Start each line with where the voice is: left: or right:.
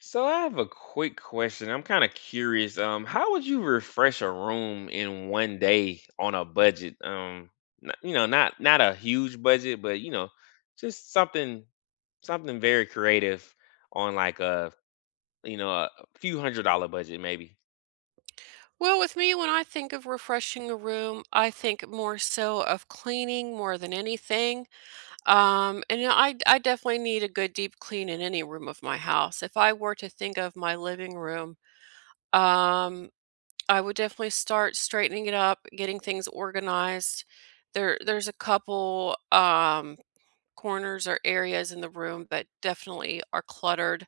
left: So I have a quick question. I'm kind of curious. How would you refresh a room in 1 day on a budget? Not a huge budget, just something very creative on like a you know a few hundred-dollar budget maybe.
right: Well, with me, when I think of refreshing a room, I think more so of cleaning more than anything. And I definitely need a good deep clean in any room of my house. If I were to think of my living room, um, I would definitely start straightening it up, getting things organized. There's a couple corners or areas in the room that definitely are cluttered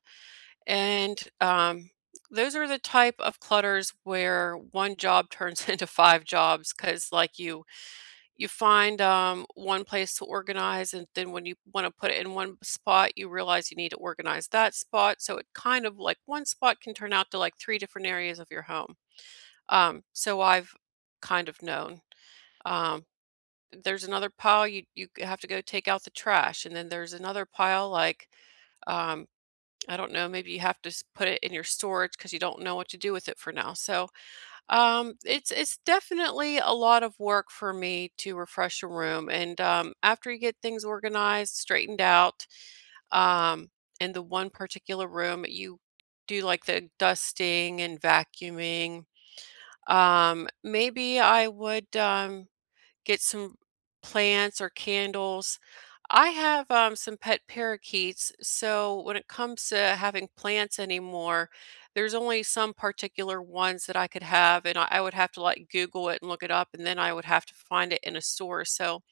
right: and those are the type of clutters where one job turns into five jobs because, like you find one place to organize, and then when you want to put it in one spot, you realize you need to organize that spot. So it kind of like one spot can turn out to like three different areas of your home. So I've kind of known. Um, there's another pile you have to go take out the trash, and then there's another pile like um, I don't know, maybe you have to put it in your storage because you don't know what to do with it for now. So it's definitely a lot of work for me to refresh a room. And after you get things organized, straightened out, um, in the one particular room, you do like the dusting and vacuuming. Maybe I would. Get some plants or candles. I have some pet parakeets, so when it comes to having plants anymore, there's only some particular ones that I could have, and I would have to like Google it and look it up, and then I would have to find it in a store. So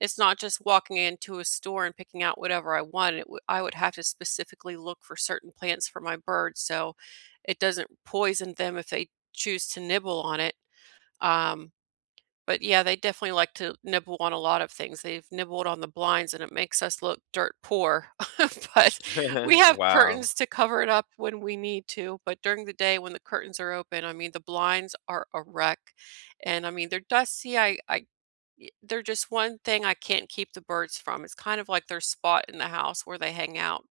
right: it's not just walking into a store and picking out whatever I want. I would have to specifically look for certain plants for my birds, so it doesn't poison them if they choose to nibble on it. Um, but yeah, they definitely like to nibble on a lot of things. They've nibbled on the blinds and it makes us look dirt poor. But we have
left: Wow.
right: curtains to cover it up when we need to. But during the day when the curtains are open, I mean, the blinds are a wreck. And I mean, they're dusty. They're just one thing I can't keep the birds from. It's kind of like their spot in the house where they hang out.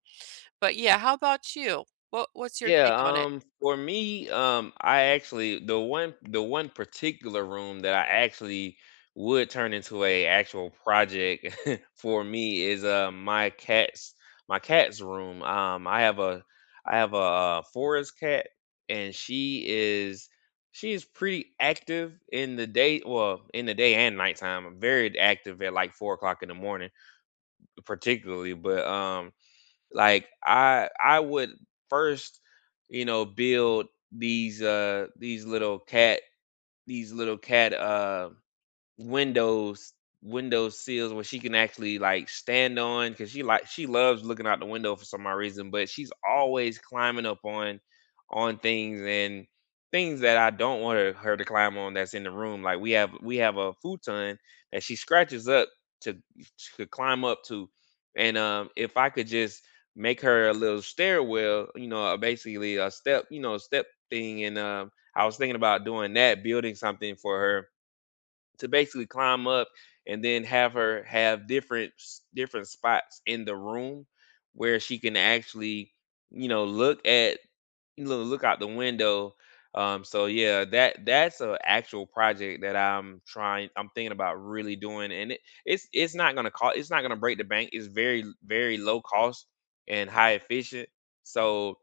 right: But yeah, how about you? What's your
left: Yeah,
right: take on it?
left: for me, I actually the one particular room that I actually would turn into a actual project for me is my cat's room. I have a forest cat, and she is pretty active in the day. Well, in the day and nighttime. I'm very active at like 4 o'clock in the morning, particularly. But like I would first, you know, build these little cat windows, window sills where she can actually like stand on, because she loves looking out the window for some odd reason. But she's always climbing up on things, and things that I don't want her to climb on, that's in the room. Like we have a futon that she scratches up to to climb up to. And if I could just make her a little stairwell, you know, basically a step, you know, step thing. And I was thinking about doing that, building something for her to basically climb up, and then have her have different different spots in the room where she can actually you know look at you know, look out the window. So yeah, that's a actual project that I'm thinking about really doing. And it's not gonna cost. It's not gonna break the bank. It's very low cost and high efficient. So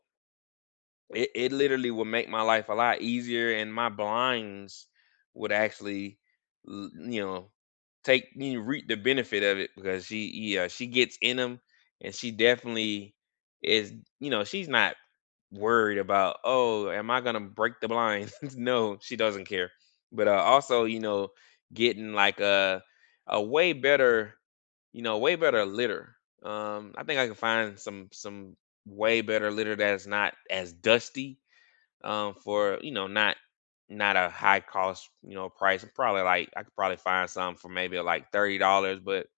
left: it literally would make my life a lot easier, and my blinds would actually, l- you know, take, you know, reap the benefit of it, because she, yeah, she gets in them, and she definitely is, you know, she's not worried about, oh, am I gonna break the blinds? No, she doesn't care. But also, you know, getting like a way better, you know, way better litter. I think I can find some way better litter that's not as dusty, for, you know, not a high cost, you know, price. I'm probably like I could probably find some for maybe like $30. But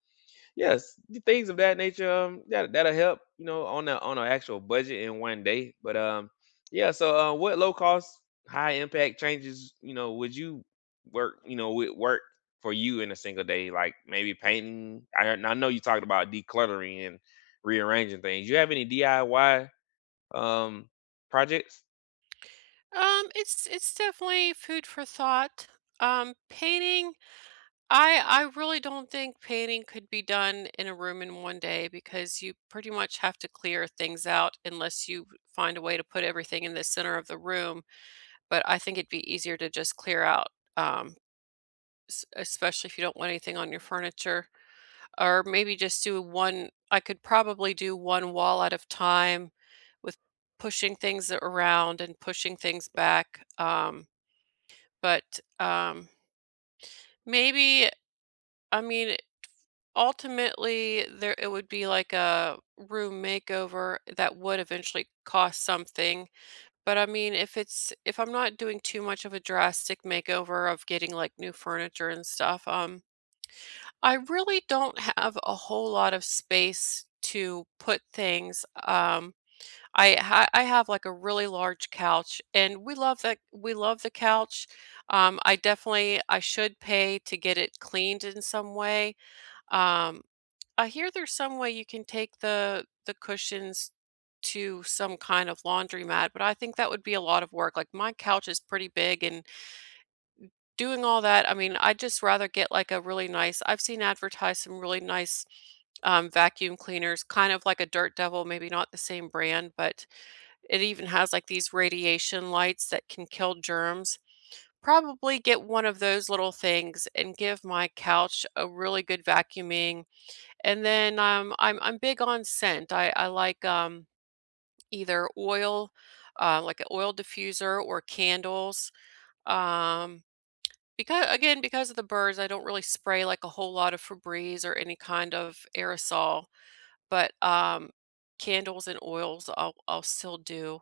left: yes, the things of that nature, that'll help, you know, on the on an actual budget in 1 day. But yeah. So what low cost, high impact changes, you know, would you work you know would work for you in a single day, like maybe painting? I know you talked about decluttering and rearranging things. You have any DIY um projects?
right: It's definitely food for thought. Painting I really don't think painting could be done in a room in one day because you pretty much have to clear things out unless you find a way to put everything in the center of the room. But I think it'd be easier to just clear out, um, especially if you don't want anything on your furniture, or maybe just do one. I could probably do one wall at a time with pushing things around and pushing things back. But um, maybe I mean ultimately, there it would be like a room makeover that would eventually cost something. But I mean, if it's if I'm not doing too much of a drastic makeover of getting like new furniture and stuff, I really don't have a whole lot of space to put things. Um, I have like a really large couch, and we love the couch. I definitely I should pay to get it cleaned in some way. Um, I hear there's some way you can take the cushions to some kind of laundromat, but I think that would be a lot of work. Like my couch is pretty big and doing all that, I mean, I'd just rather get like a really nice, I've seen advertised some really nice vacuum cleaners, kind of like a Dirt Devil, maybe not the same brand, but it even has like these radiation lights that can kill germs. Probably get one of those little things and give my couch a really good vacuuming and then I'm big on scent. I like either oil, like an oil diffuser or candles. Um, because again, because of the birds, I don't really spray like a whole lot of Febreze or any kind of aerosol. But candles and oils, I'll still do.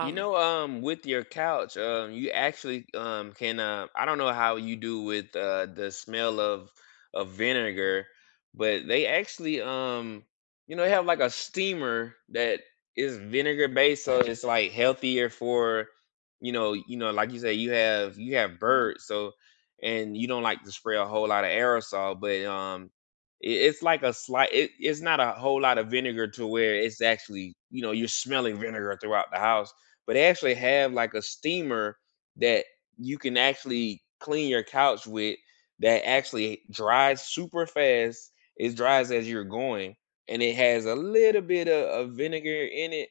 left: You know, with your couch, you actually can, I don't know how you do with the smell of vinegar, but they actually you know have like a steamer that is vinegar based, so it's like healthier for, you know, you know, like you say, you have
right: mhm.
left: birds. So and you don't like to spray a whole lot of aerosol. But it's like a slight. It's not a whole lot of vinegar to where it's actually, you know, you're smelling vinegar throughout the house. But they actually have like a steamer that you can actually clean your couch with, that actually dries super fast. It dries as you're going, and it has a little bit of vinegar in it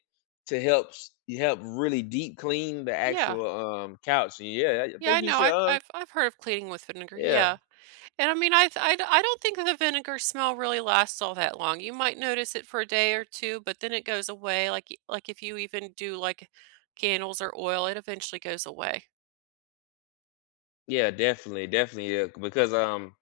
left: to help help really deep clean the
right: Yeah,
left: actual couch. And yeah, I
right: yeah, I
left: think you
right: know.
left: should.
right: I've I've I've heard of cleaning with vinegar.
left: Yeah.
right: Yeah. And I mean, I th I d I don't think the vinegar smell really lasts all that long. You might notice it for a day or two, but then it goes away, like y like, if you even do, like, candles or oil, it eventually goes away.
left: Yeah, definitely, yeah, because, um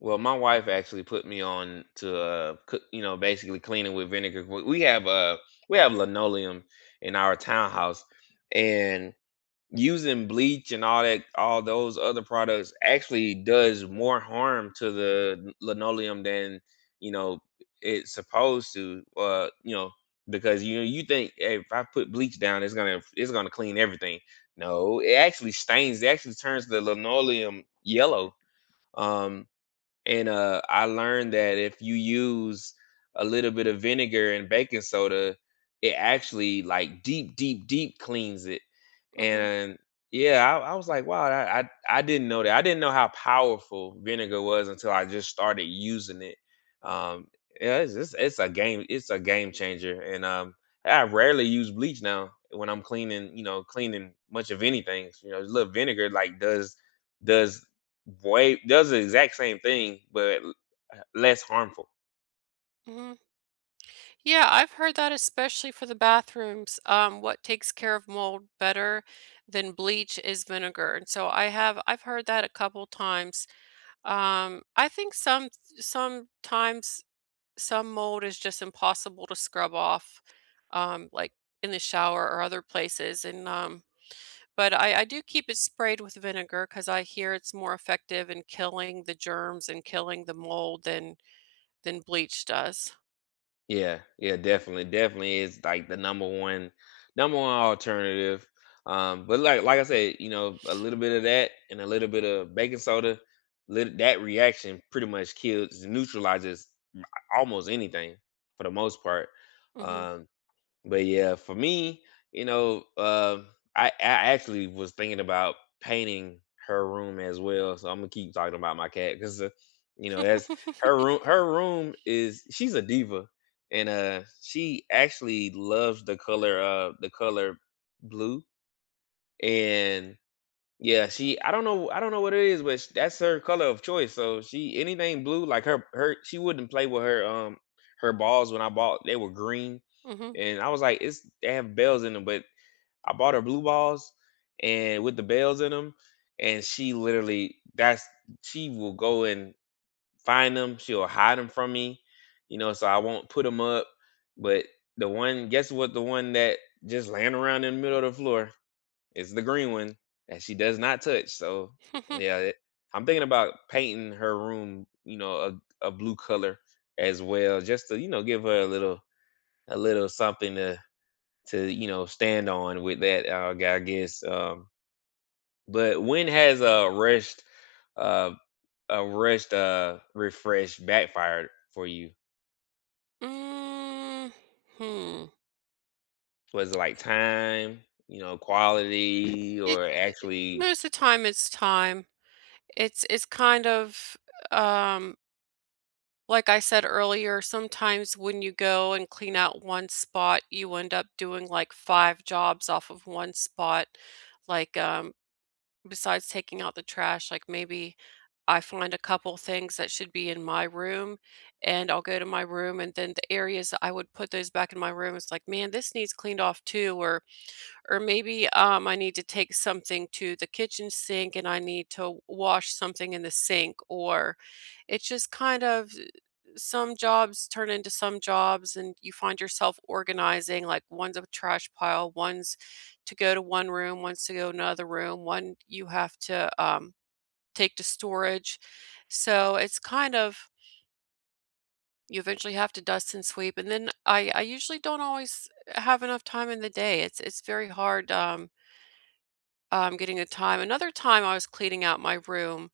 left: well, my wife actually put me on to, cook you know, basically cleaning with vinegar. We we have linoleum in our townhouse, and using bleach and all those other products actually does more harm to the linoleum than, you know, it's supposed to. You know, because you think, "Hey, if I put bleach down, it's gonna clean everything." No, it actually stains. It actually turns the linoleum yellow. um and I learned that if you use a little bit of vinegar and baking soda, it actually like deep cleans it.
right: Mhm,
left: And yeah, I was like, wow, I didn't know that. I didn't know how powerful vinegar was until I just started using it. Um, yeah, it's a game. It's a game changer. And I rarely use bleach now when I'm cleaning. You know, cleaning much of anything. You know, a little vinegar like does does the exact same thing, but l less harmful.
right: mhm. Yeah, I've heard that especially for the bathrooms, what takes care of mold better than bleach is vinegar, and so I've heard that a couple times. I think sometimes some mold is just impossible to scrub off, like in the shower or other places. And but I do keep it sprayed with vinegar because I hear it's more effective in killing the germs and killing the mold than bleach does.
left: Yeah, definitely, is like the number one alternative. But like I said, you know, a little bit of that and a little bit of baking soda, lit that reaction pretty much kills neutralizes almost anything for the most part.
right: Hmm.
left: Um, But yeah, for me, you know, I actually was thinking about painting her room as well. So I'm gonna keep talking about my cat because, you know, that's her room. Her room is, she's a diva, and she actually loves the color blue. And yeah, she, I don't know what it is, but sh that's her color of choice. So she, anything blue, like, her her she wouldn't play with her, her balls when I bought, they were green.
right: Hmm.
left: And I was like, "It's, they have bells in them." But I bought her blue balls, and with the bells in them, and she literally that's she will go and find them. She'll hide them from me, you know, so I won't put them up. But the one that just laying around in the middle of the floor, it's the green one that she does not touch. So yeah, I'm thinking about painting her room, you know, a blue color as well, just to, you know, give her a little something to, you know, stand on with that. I guess. But when has uh a rushed refresh backfired for you?
right: Mm. Hmm.
left: Was it like time, you know, quality, or actually?
right: Most of the time, it's time. It's kind of um like I said earlier, sometimes when you go and clean out one spot, you end up doing like five jobs off of one spot. Like, besides taking out the trash, like maybe I find a couple things that should be in my room, and I'll go to my room, and then the areas that I would put those back in my room, it's like, "Man, this needs cleaned off too," or maybe, I need to take something to the kitchen sink, and I need to wash something in the sink, or it's just kind of some jobs turn into some jobs and you find yourself organizing like one's a trash pile one's to go to one room one's to go to another room one you have to take to storage so it's kind of you eventually have to dust and sweep and then I usually don't always have enough time in the day it's very hard getting a time another time I was cleaning out my room.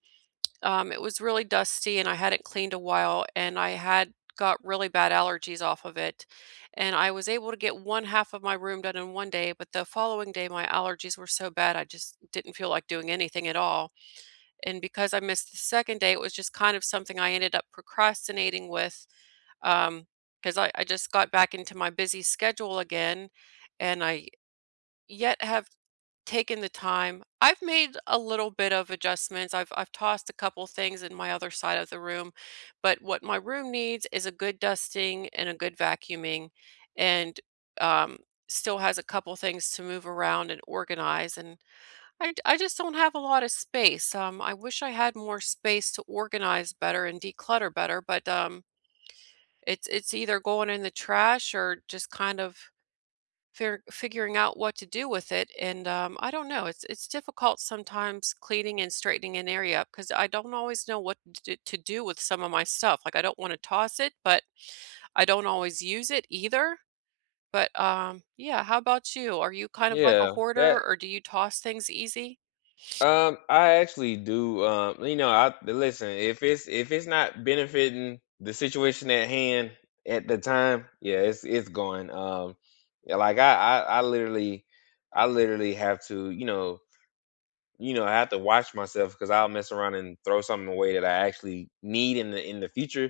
right: It was really dusty and I hadn't cleaned a while and I had got really bad allergies off of it. And I was able to get one half of my room done in one day, but the following day my allergies were so bad I just didn't feel like doing anything at all. And because I missed the second day, it was just kind of something I ended up procrastinating with um because I just got back into my busy schedule again and I yet have taken the time. I've made a little bit of adjustments. I've tossed a couple things in my other side of the room, but what my room needs is a good dusting and a good vacuuming and um still has a couple things to move around and organize and I just don't have a lot of space. I wish I had more space to organize better and declutter better, but it's either going in the trash or just kind of figuring out what to do with it and I don't know it's difficult sometimes cleaning and straightening an area up because I don't always know what to do with some of my stuff like I don't want to toss it but I don't always use it either but yeah how about you are you kind of like a
left: Yeah, that
right: hoarder or do you toss things easy.
left: I actually do. You know, I listen. If it's not benefiting the situation at hand at the time, yeah, it's going. Yeah, like I literally, I literally have to. You know, I have to watch myself because I'll mess around and throw something away that I actually need in the future.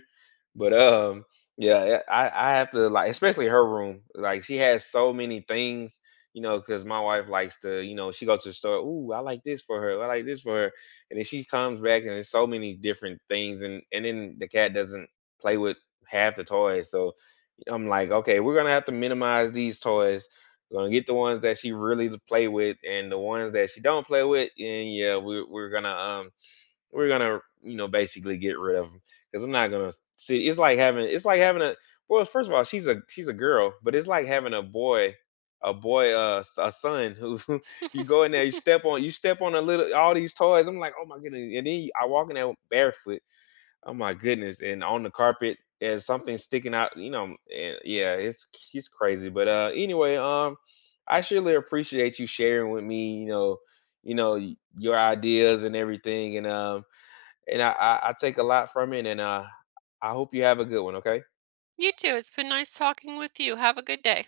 left: But yeah, yeah, I have to, like, especially her room. Like she has so many things, you know, because my wife likes to, you know, she goes to the store. Ooh, I like this for her. I like this for her. And then she comes back, and there's so many different things. And then the cat doesn't play with half the toys. So I'm like, okay, we're gonna have to minimize these toys, we're gonna get the ones that she really play with, and the ones that she don't play with, and yeah, we're gonna, you know, basically get rid of them, because I'm not gonna see. It's like having a, well, first of all, she's a girl. But it's like having a boy, a son who you go in there, you step on a little, all these toys. I'm like, oh my goodness. And then you- I walk in there barefoot. Oh my goodness! And on the carpet, there's something sticking out. You know, and yeah, it's crazy. But anyway, I surely appreciate you sharing with me. You know, your ideas and everything. And and I take a lot from it. And I hope you have a good one. Okay.
right: You too, it's been nice talking with you. Have a good day.